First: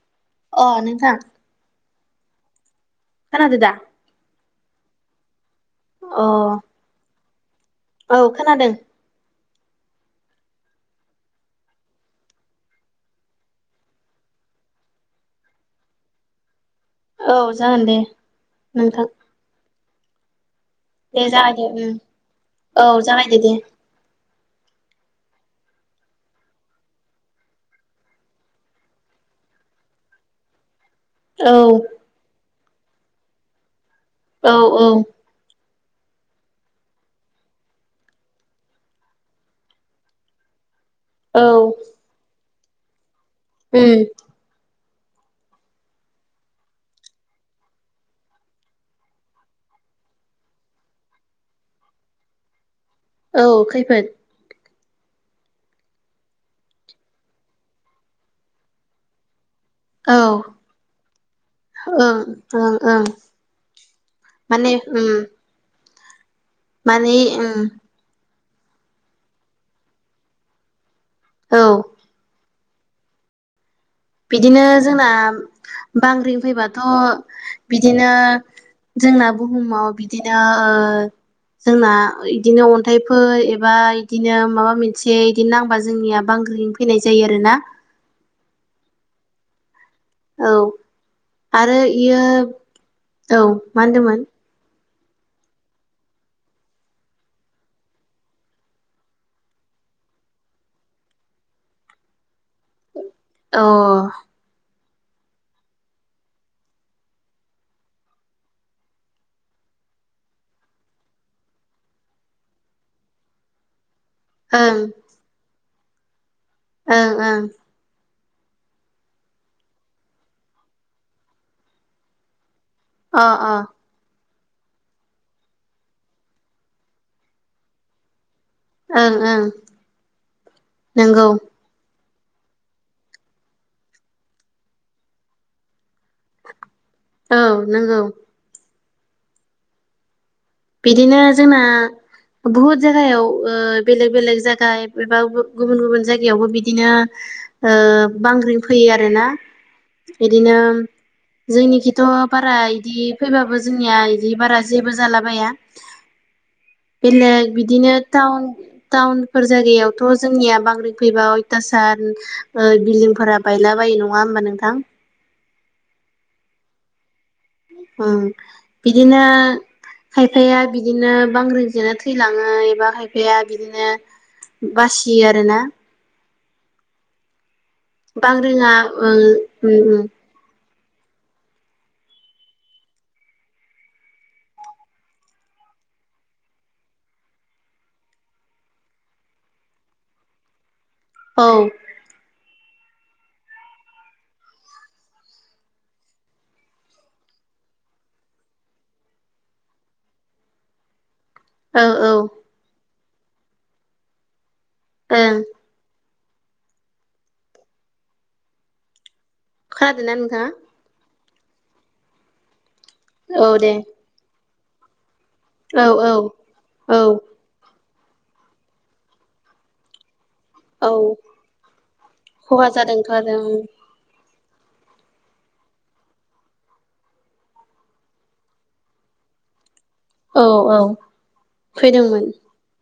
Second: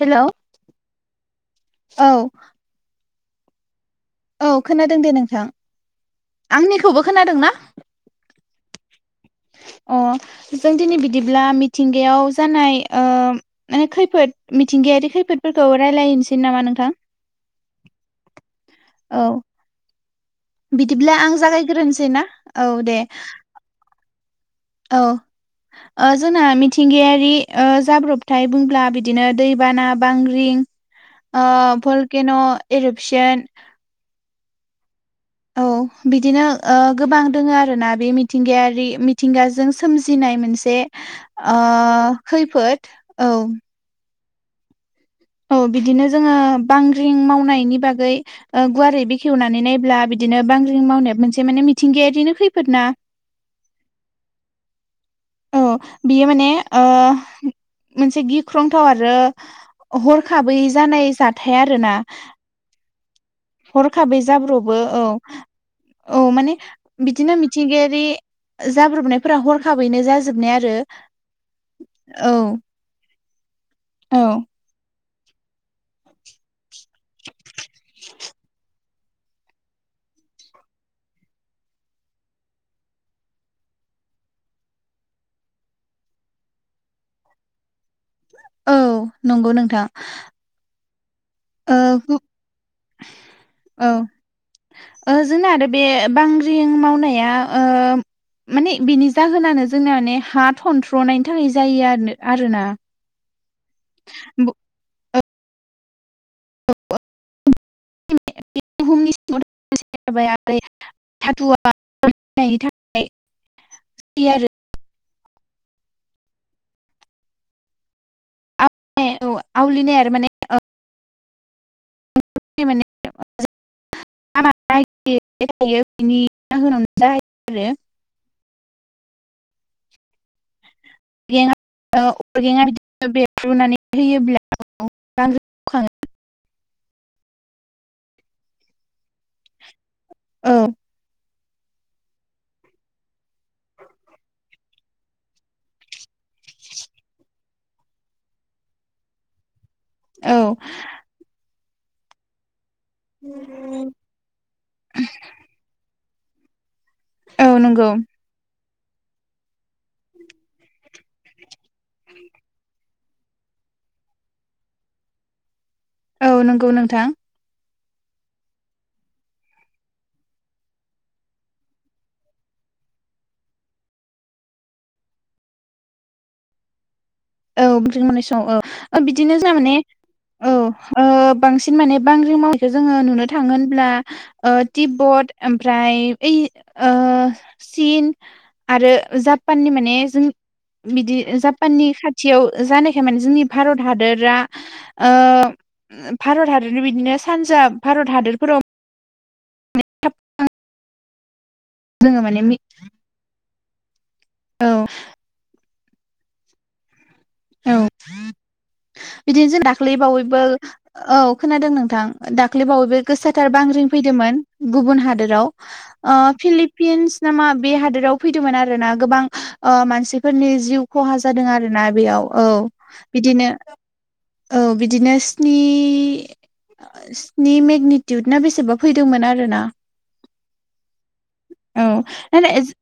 Hello अ' नोंथां। औ। खोनादोंदा? औ खोनादों दे नोंथां। अ' आंनिखौबो खोनादों ना? औ खोनादो। अ। अ जों दिनै बिदिब्ला मिथिंगायाव जानाय औम माने खैफोद मिथिंगायाव बेदि खैफोदफोरखौ रायलायनोसै नामा नोंथां औ जागोन दे नोंथां। औ बिदिब्ला दे आं जागायदो उम जागायग्रोनोसै ना औ दे जागायदो दे औ। ओ जोंहा मिथिंगायारि ओ जाब्रबथाय बुंब्ला बिदिनो दैबाना बांग्रिं ओ औ भलकेन' एरिप्शन औ औ। औ बिदिनो ओ गोबां दोङो आरोना बे मिथिंगायारि मिथिंगाजों सोमजिनाय मोनसे आ खैफोद औ ओम। औ बिदिनो जोङो बांग्रिं मावनायनि बागै ओ गुवारै बेखेवनानै नायब्ला बिदि बिदिनो बांग्रिं मावनायाबो मोनसे माने मिथिंगायारिनो खैफोद ना औ खैफोद। औ बियो माने अ' मोनसे गिख्रंथाव आरो औ हरखाबै जानाय जाथाय आरो ना ओं ओं ओं हरखाबै माने जाब्र'बो उम औ औ माने माने बिदिनो उम मिथिंगायारि जाब्रबनायफोरा हरखाबैनो जाजोबनाय आरो औ औ औ बिदिनो जोंना बांग्रि फैबाथ' बिदिनो जोंना बुहुमाव बिदिनो ओ ओ जोंना इदिनो अन्थाइफोर एबा इदिनो माबा मोनसे इदि नांबा जोंनिया बां गोयै फैनाय जायो आरो ना औ नंगौ नोंथां। औ ओ आरो गु इयो औ मा होनदोंमोन? ओ जोंनाआरो बे बांग्रिं मावनाया माने बिनि जाहोनानो जोंना माने हा थनथ्र'नायनि थाखाय जायो आरोना। औ। [unintelligible] बुहुमनि सिङाव थानाय जेबोला बै धातुवा बौनायनि थाखाय ओं। ओं ओं। ए औ आवलिनाय आरो माने माने अ अ [unintelligible] ओं ओं नोंगौ [unintelligible] औ नोंगौ बिदिनो जोंना बुहुत जायगायाव ओ बेलेग बेलेग जायगा एबा गुबुन गुबुन जायगायावबो बिदिनो ओ बांग्रिं फैयो आरोना। औ औ बिदिनो जोंनिखिथ' बारा इ दि फैबाबो जोंनिया इदि बारा जेबो जालाबाया। बेलेग औ नंगौ बिदिनो टाउन टाउनफोर जायगायावथ' जोंनिया बांग्रि फैबा अयथासान बिल्दिंफोरा बायला बा यो नङा होमबा नोंथां? औ नोंगौ नोंथां। ओं बिदिनो खायफाया बिदिनो बांग्रिंजोंनो थैलाङो एबा खायफाया बिदिनो बासियो आरोना। औ बांग्रिङा [unintelligible] बिदिनो ओ जोंना माने उम उम औ। ओ बांसिन माने बांग्रि मावनायखौ जोङो नुनो थाङो होमब्ला टिबट ओमफ्राय फ्राय ओइ ओ चिन आरो जापाननि माने जों बिदि औ जापाननि खा थियाव जानायखाय माने जोंनि भारत हादोरा ओ भारत हादरनि बिदिनो सान‌ पान्जाब भारत हादरफोराव [unintelligible] औ औ जोङो माने औ ओं औ बिदिनो जों दाख्लै खोनादोंना बावैबो नोंथाङा? औ खोनादों नोंथां दाखलैबवैबो औ गोसाथार दे बांग्रि फैदोंमोन गुबुन हादोर औ औ राव औ फिलिपिन्स नामा बे हादोराव फैदोंमोन आरो ना गोबां ओ मानसि फोरनि जिउ औ खहा जादों आरोना बेयाव औ खहा जादोंथ' आरो बिदिनो औ बिदिनो स्नि स्नि मेगनेटिउद ना बेसेबा फैदोंमोन आरो ना। औ औ औ फैदोंमोन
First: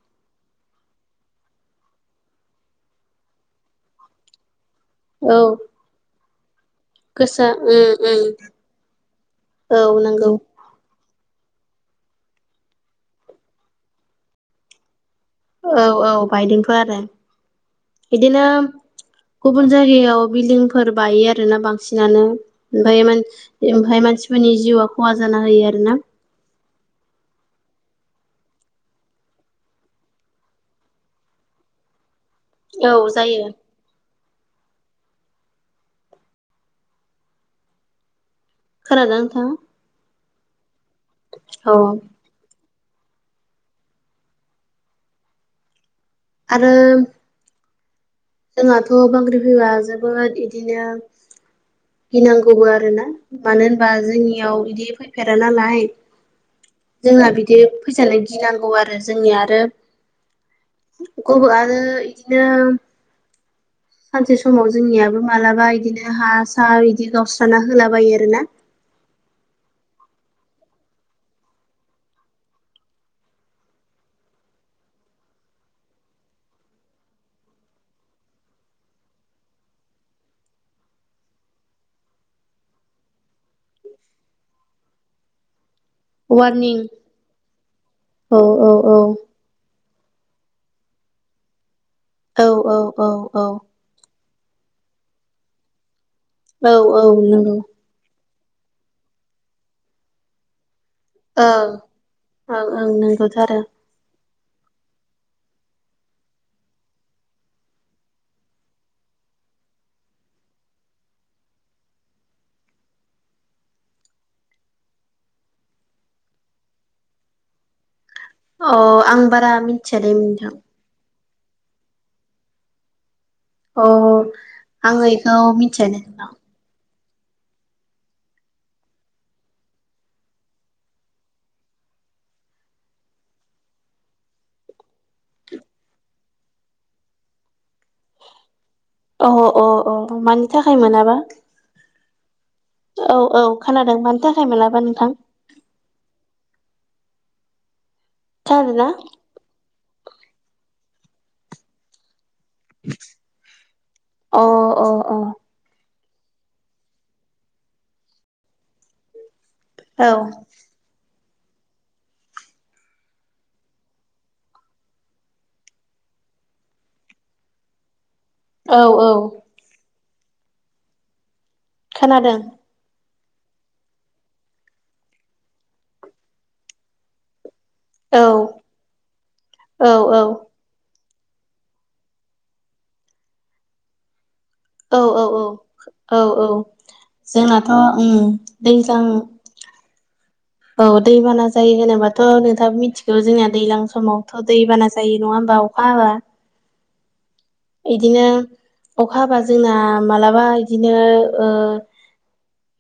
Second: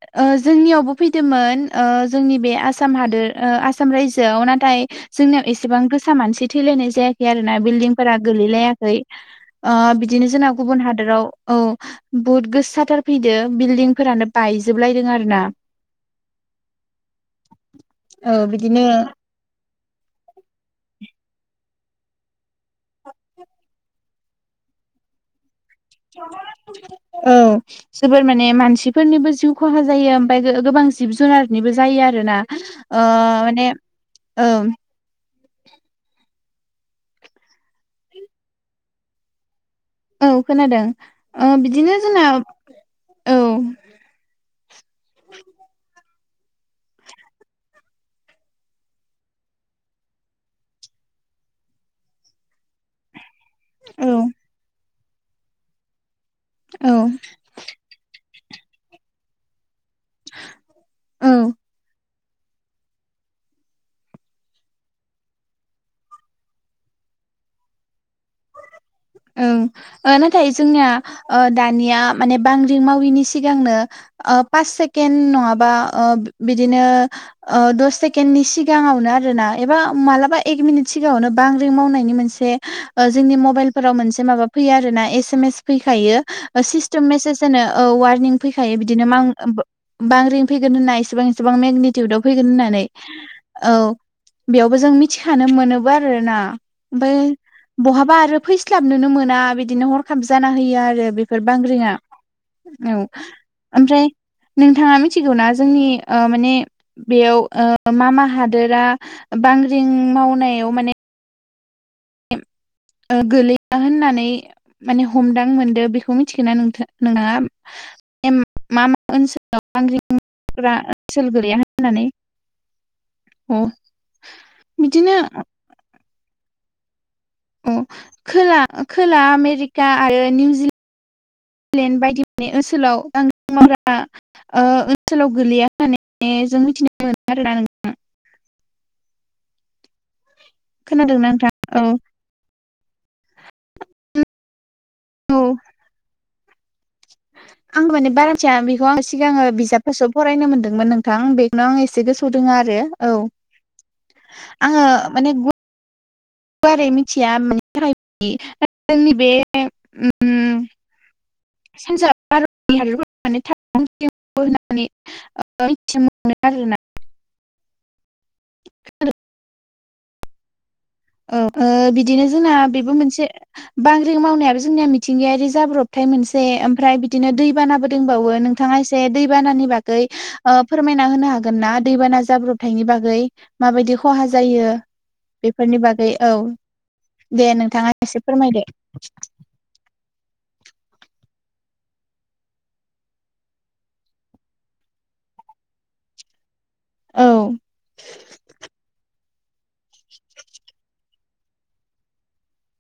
[unintelligible] जोंनियावबो फैदोंमोन ओ जोंनि बे आसाम हादोर आसाम रायजोआव नाथाय औ जोंनियाव एसेबां गोसा मानसि थैलायनाय जायाखै गोसा आरोना उम बिल्डिंफोरा उम गोलैलायाखै ओ औ बिदिनो नंगौ जोंना गुबुन हाद हदोराव औ बुहुत गोसाथार फैदो बिल्डिं फोरानो बायजोबलायदों आरो। ना औ औ बायदोंथ' आरो बिदिनो गुबुन जागायाव बिल्डिंफोर बायो आरो ना बांसिनानो ओमफाय ओमाफाय मानसिफोर फोरनि जिउआ खहा जाना होयो आरो। औ जोबोर माने मानसिफोरनिबो जिउ खहा जायो ओमफाय गोबां जिब जुनारनिबो जायो आरो ना। औ ओ जायो माने ओम। खोनादोना नोंथां? औ खोनादों ओ बिदिनो जोंना औ आरो जोंहाथ' बांग्रि फैबा जोबोद इदिनो गिनांगौबो आरो ना। मानो होनबा जोंनियाव बिदि फैफेरा नालाय। औ जोंना बिदि फैजानो गिनांगौ आरो जोंनिया आरो औ [unintelligible] आरो इदिनो सानसे समाव जोंनियाबो मालाबा इदिनो हा सा बिदि गावस्राना होलाबायो आरोना औ ओ नाथाय जोंनिया ओ दानिया माने बांग्रिं माविनि सिगांनो ओ पास सेकेन्द नंङाबा ओ बिदिनो ओ दस सेकेन्द'नि सिगांङावनो आरो ना ऐबा बा मालाबा एक मिनिट सिगांङावनो बांग्रिं मावनायनि मोनसे ओ जोंनि मबाइलफोराव मोनसे माबा फैयो आरोना एसे मेस फैखायो ओ वारनिं सिस्टिम मेसेज होनो ओ वारनिं औ फैखायो औ बिदिनो मा ङो फो बांग्रिं फैगोन होनना इसेबां इसेबां मेगनेटिउदाव फैगोन औ होननानै औ। बेयावबो जों मिथिखानो मोनोबो आरोना औ औ ओमफाय नंगौ माबा आरो फैस्लाबनोनो मोना बिदिनो हरखाब जाना होयो आरो। ओ बेफोर ओं बांग्रिङा ओं ओं औ नंगौथ' आरो ओमफ्राय नोंथांङा मिथिगौना जोंनि ओ माने बेयाव ओ मा मा हादोरा बांग्रिं मावनायाव माने [unintelligible] होननानै माने हमदां मोनदो बेखौ मिथिगो ना नोंथां नोंथांङा? एम अ मा मा आं बारा ओनसोलाव मिथिया दे नोंथां बांग्रिंफोरा ओनसोल गोलैया होननानै अ औ आं बिदिनो इखौ मिथियानो नोंथां। अ' खोला खोला आमेरिका आरो निउजिलेण्ड इंलेण्ड बायदि माने ओसोलाव बांग्रिं मावग्रा ओ ओनसोलाव गोलैया होननानै जों मिथिनो मोनो आरोना नोंथां। अ अ अ मानि थाखाय मोनाबा खोनादोंना नोंथां औ औ औ खोनादों मानि थाखाय मोनाबा नोंथां। औ आं माने बारा मिथिया बेखौ खोनादोंना आं सिगांङो बिजाबफोरसो फरायनो मोन्दोंमोन नों नोंथां बेगनां एसे गोसोआव दंङो आरो औ अ अ आंङो अ माने गुवारै मिथिया माने थाखाय बिदि जोंनि बे औ उम सानजा भारतनि हादोरफोराव माने था बुंथियो बो होननानै ओ मिथि मोनो आरोना। औ औ औ ओ बिदिनो खोनादों जोंना बेबो मोनसे। बांग्रिं मावनायाबो जोंनिया मिथिंगायारि जाब्रबथाय मोनसे ओमफ्राय बिदिनो दै बानाबो औ दंबावो नोंथांङा एसे दै बानानि औ बागै ओ औ फोरमायना फोरमायना होनो हागोनना? दै बाना जाब्रबथायनि बागै माबायदि खहा जा औ औ औ औ औ दे जोंनाथ' नोंथाङा उम एसे फोरमायदो दैज्लां औ दैबाना जायो होनोबाथ' नोंथांङाबो मिथिगौ जोंनिया दैज्लां समावथ' दैबाना जायो नंङा नंङा होमबा अखा हाबा औ इदिनो अखा हाबा जोंना मालाबा इदिनो ओ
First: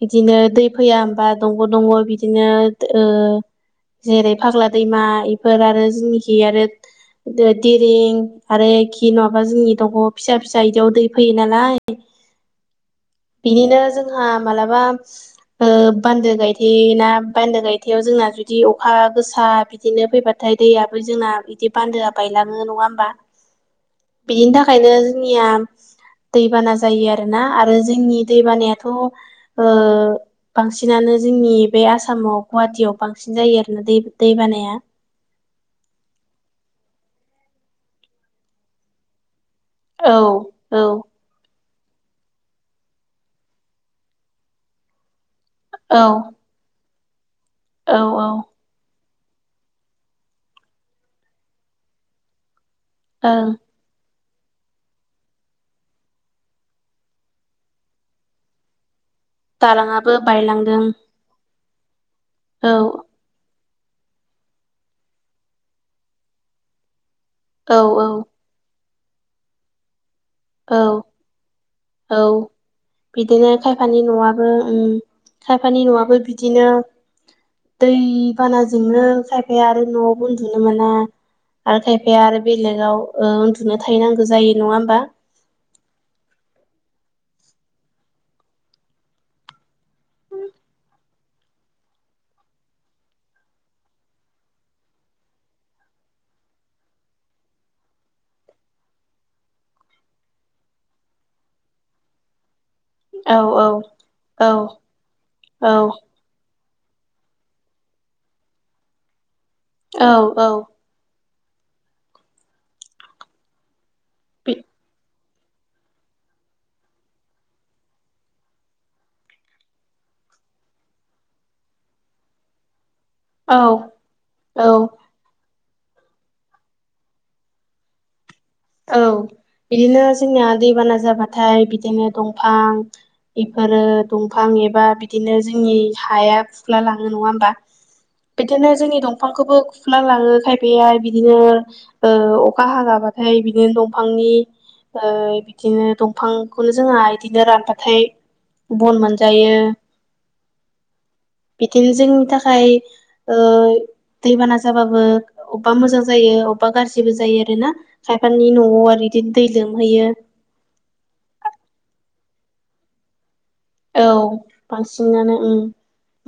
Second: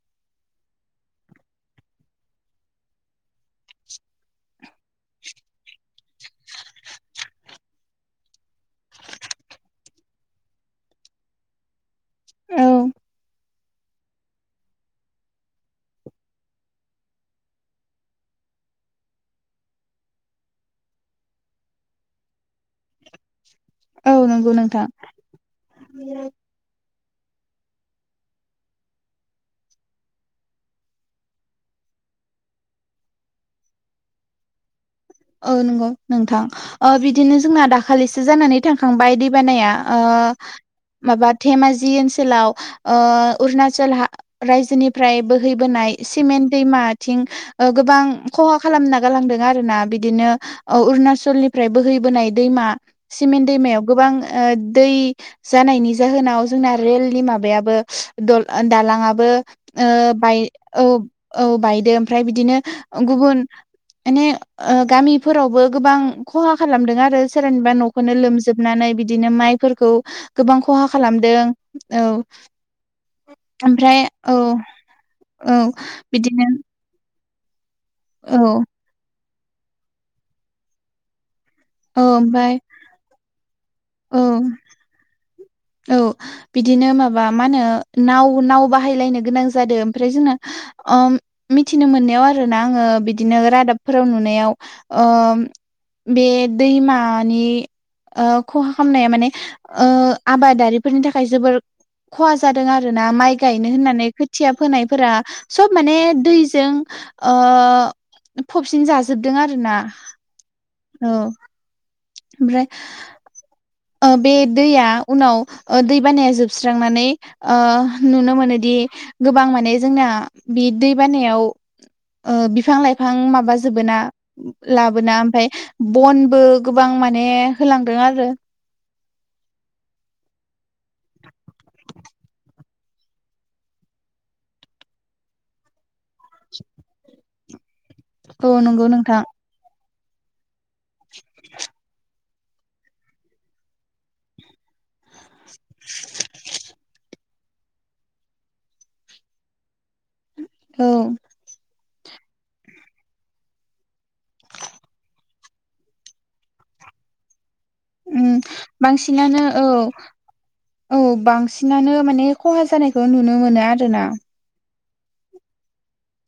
इदिनो दै फैया होमबा दंग' दंग' इदिनो दो ओ जेरै फाग्ला दैमा इफोर आरो जोंनिखि आरो दिरिं आरोखि नंङाबा जोंनि दंग फिसा फिसा इदियाव दै फैयो नालाय। औ बिनिनो जोंहा मालाबा ओ बान्दो गायथे ना बान्दो गायथेआव जोंना जुदि अखा गोसा बिदिनो फैबाथाय दैयाबो जोंना बिदि बान्दोआ बायलांङो नंङा होमबा। औ नंगौ बिदिनि नोंथां थाखायनो जोंनिया दैबाना जायो आरोना आरो जोंनि दै बानायाथ' ओ बांसिनानो जोंनि बे आसामाव गुवाहाटियाव औ बांसिन जायो आरोना दै दै बानाया। औ नंगौ नोंथां ओ बिदिनो जोंना दाखालिसो जानानै थांखांबाय दै दै बानाया ओ औ औ माबा धेमाजि जि ओनसोलाव ओ उरनाचल हा रायजोनिफ्राय बो बोहैबोनाय औ सिमेन दैमाथिं ओ औ गोबां औ खहा खालामना गालांदों आरोना बि बिदिनो ओ अरुणाचलनिफ्राय बोहैबोनाय दैमा सिमेन्ट ओं दैमायाव गोबां ओ दै जानायनि जाहोनाव जोंना रेलनि माबायाबो द दालाङाबो बो दालाङाबो ओ बाय बायलांदों औ औ बायदो ओमफ्राय बिदिनो औ गुबुन माने ओ गामिफोरावबो गोबां खहा खालामदों आरो सोरनिबा औ औ न'खौनो लोमजोबनानै बिदिनो माइफोरखौ गोबां औ खहा खालामदों औ बिदिनो खायफानि ओमफ्राय औ न'आबो उम औ खायफानि न'आबो बिदिनो दै औ बानाजोंनो खायफाया आरो न'आव उन्दुनो मोना आरो औ खायफाया आरो ओमफ्राय बेलेगाव ओ उन्दुनो औ थाहैनांगौ जायो नङा होमबा औ बिदिनो माबा मा होनो नाव नाव बाहायलायनो गोनां जादों ओमफ्राय जोंना अ मिथिनो मोननायाव आरोना आङो बिदिनो रादाबफोराव नुनायाव बे दैमानि खहा खालामनाया माने ओ आबादारिफोरनि थाखाय जोबोर खहा जादों आरोना माइ औ औ गायनो होननानै खोथिया औ फोनायफोरा सब औ माने दैजों ओ फबसिन जाजोबदों आरोना औ औ औ ओमफ्राय बे बि दैया उनाव दै बानाया जोबस्रांनानै ओ नुनो मोनोदि गोबां माने जोंना ना बि दै बानायाव ओ बिफां लाइफां बिफां औ माबााजोबोना औ लाबोना ओमफफ्राय बनबो गोबां माने होलांदों आरो औ बिदिनो जोंनिया दैबाना जाबाथाय बिदिनो दंफां इफोरो दंफां एबा बिदिनो जोंनि हाया फुख्ला लाङो नङा होमबा? औ बिदिनो नंगौ जोंनि नोंथां दंफांखौबो खुफ्ला लाङो खायफाया बिदिनो ओ अखा हागाबाथाय बिदिनो दंफांनि ओ बिदिनो दंफांखौनो जोंहा बिदिनो रानबाथाय बन मोनजायो औ गिल जोंनि थाखाय ओ दैबाना जाबाबो अबेबा मोजां जायो अबेबा गाज्रिबो जायो आरोना उम खायफानि न'आव आरो बिदिनो बांसिनानो दै औ लोमहैयो औ बांसिनानो माने खहा जानायखौ नुनो मोनो आरोना औ बांसिनानो उम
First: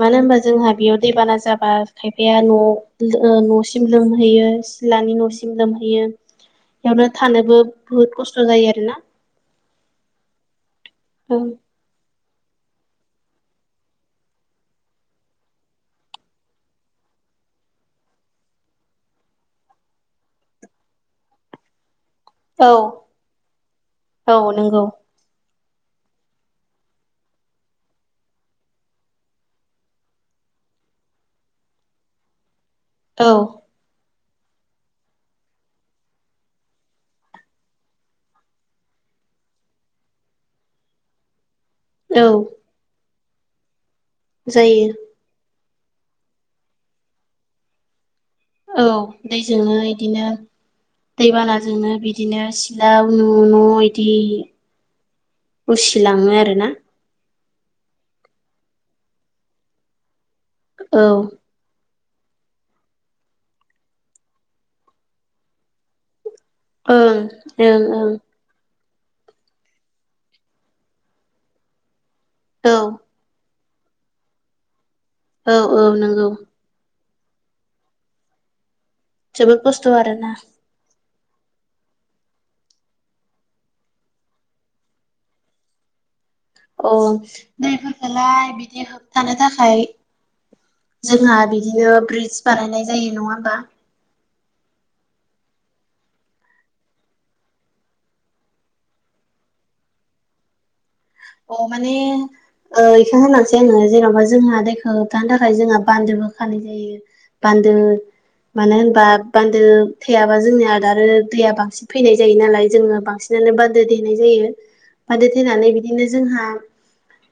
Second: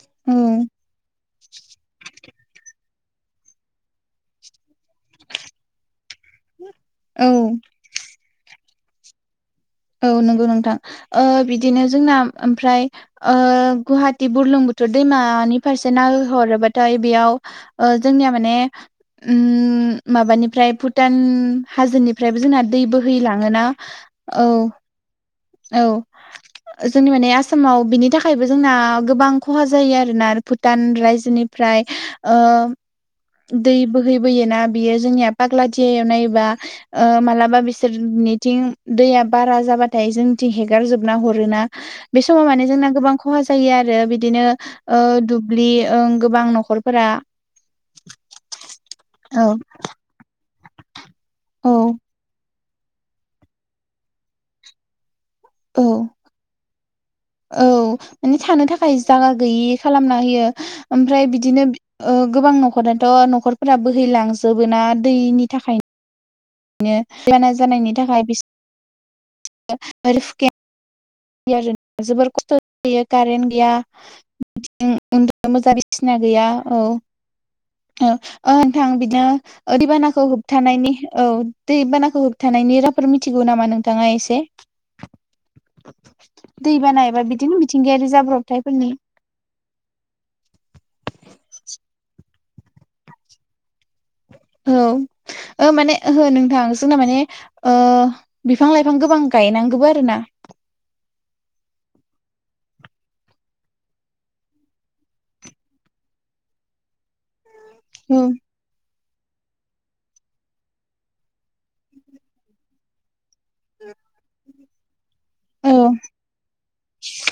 मानो औ होनबा जोंहा बेयाव दैबाना जाबा खायफा खायफाया न' न'सिम लोमहैयो सिथलानि न'सिम लोमहैयो बेयावनो औ थानोबो बुहुद खस्थ' जायो आरोना औ नंगौ नोंथां ओ ओं बिदिनो जोंना ओमफ्राय ओ गुवाहाटि बुरलुं बुथुर दैमानि फारसे ननायहरोबाथाय बेयाव ओ जोंनिआ माने उम माबानिफ्राय भुटान हाजोनि ओमफ्रायबो जोंना औ दै बोहैलाङोना औ औ जोंनि माने आसामाव बिनि थाखायबो जोंना गोबां खहा जायो आरोना भुटान रायजोनि फ्राय ओ औ दै बो बोहैफोयोना बियो जोंनिया फाग्लादियाआव नायोबा मालाबा ओ बिसोरनिथिं दैया बारा जाबाथाय जोंथिं हेगार जोबना हरोना बे औ समाव माने जोंना गोबां खहा जायो आरो बिदिनो जायो ओ दुब्लि ओं गोबां न'खरफोरा औ औ दैजोंनो बिदिनो औ दैबानाजोंनो बिदिनो सिलाव न' न' इदि औ उसिलाङो आरोना औ माने थानो थाखाय जायगा गैयि खालामना होयो औ ओमफ्राय बिदिनो ओ गोबां न'खरनाथ' न'खरफोरा बोहैलांजोबो ना दैनि थाखाय बिनो ओं बाना जानायनि ओं थाखाय बि [unintelligible] जोबोर खस्थ' औ जायो कारेन्ट गैया उ उन्दुनो औ मोजा औ बसिना नंगौ गैया औ औ। थां बिदिनो जोबोद ओ खस्थ' दैबानाखौ आरोना होबथानायनि औ दैबानाखौ होबथानायनि राहाफोर मिथिगौ नामा नोंथाङा एसे? अ दैबाना एबा बिदिनो मिथिंगायारि दैफोरखौलाय बिदि जाब्रबथायफोरनि होबथानो थाखाय जोंहा बिदिनो ब्रिडज बानायनाय जायो नङा होमबा? औ ओ माने ओहो नोंथां जोंना माने ओ बिफां लाइफां गोबां गाय गायनांगोबो आरोना। अ माने ओ इखो होनांसै आङो जेन'बा जोंहा दैखौ होबथानो थाखाय जोंहा बान्दोबो खानाय जायो। बान्दो औ मानो होनबा बान्दो थेयाबा जोंनिआ आरो दैया बांसिन फैनाय जायो नालाय जोङो बांसिन बिदिनो बान्दो थेनाय जायो बान्दो थेनानै औ बिदिनो जोंहा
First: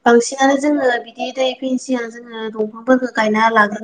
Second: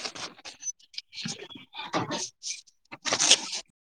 बांसिनानो जोङो बिदि दै फैयिनि सिगां जोङो दंफांफोरखौ गायना लाग्रो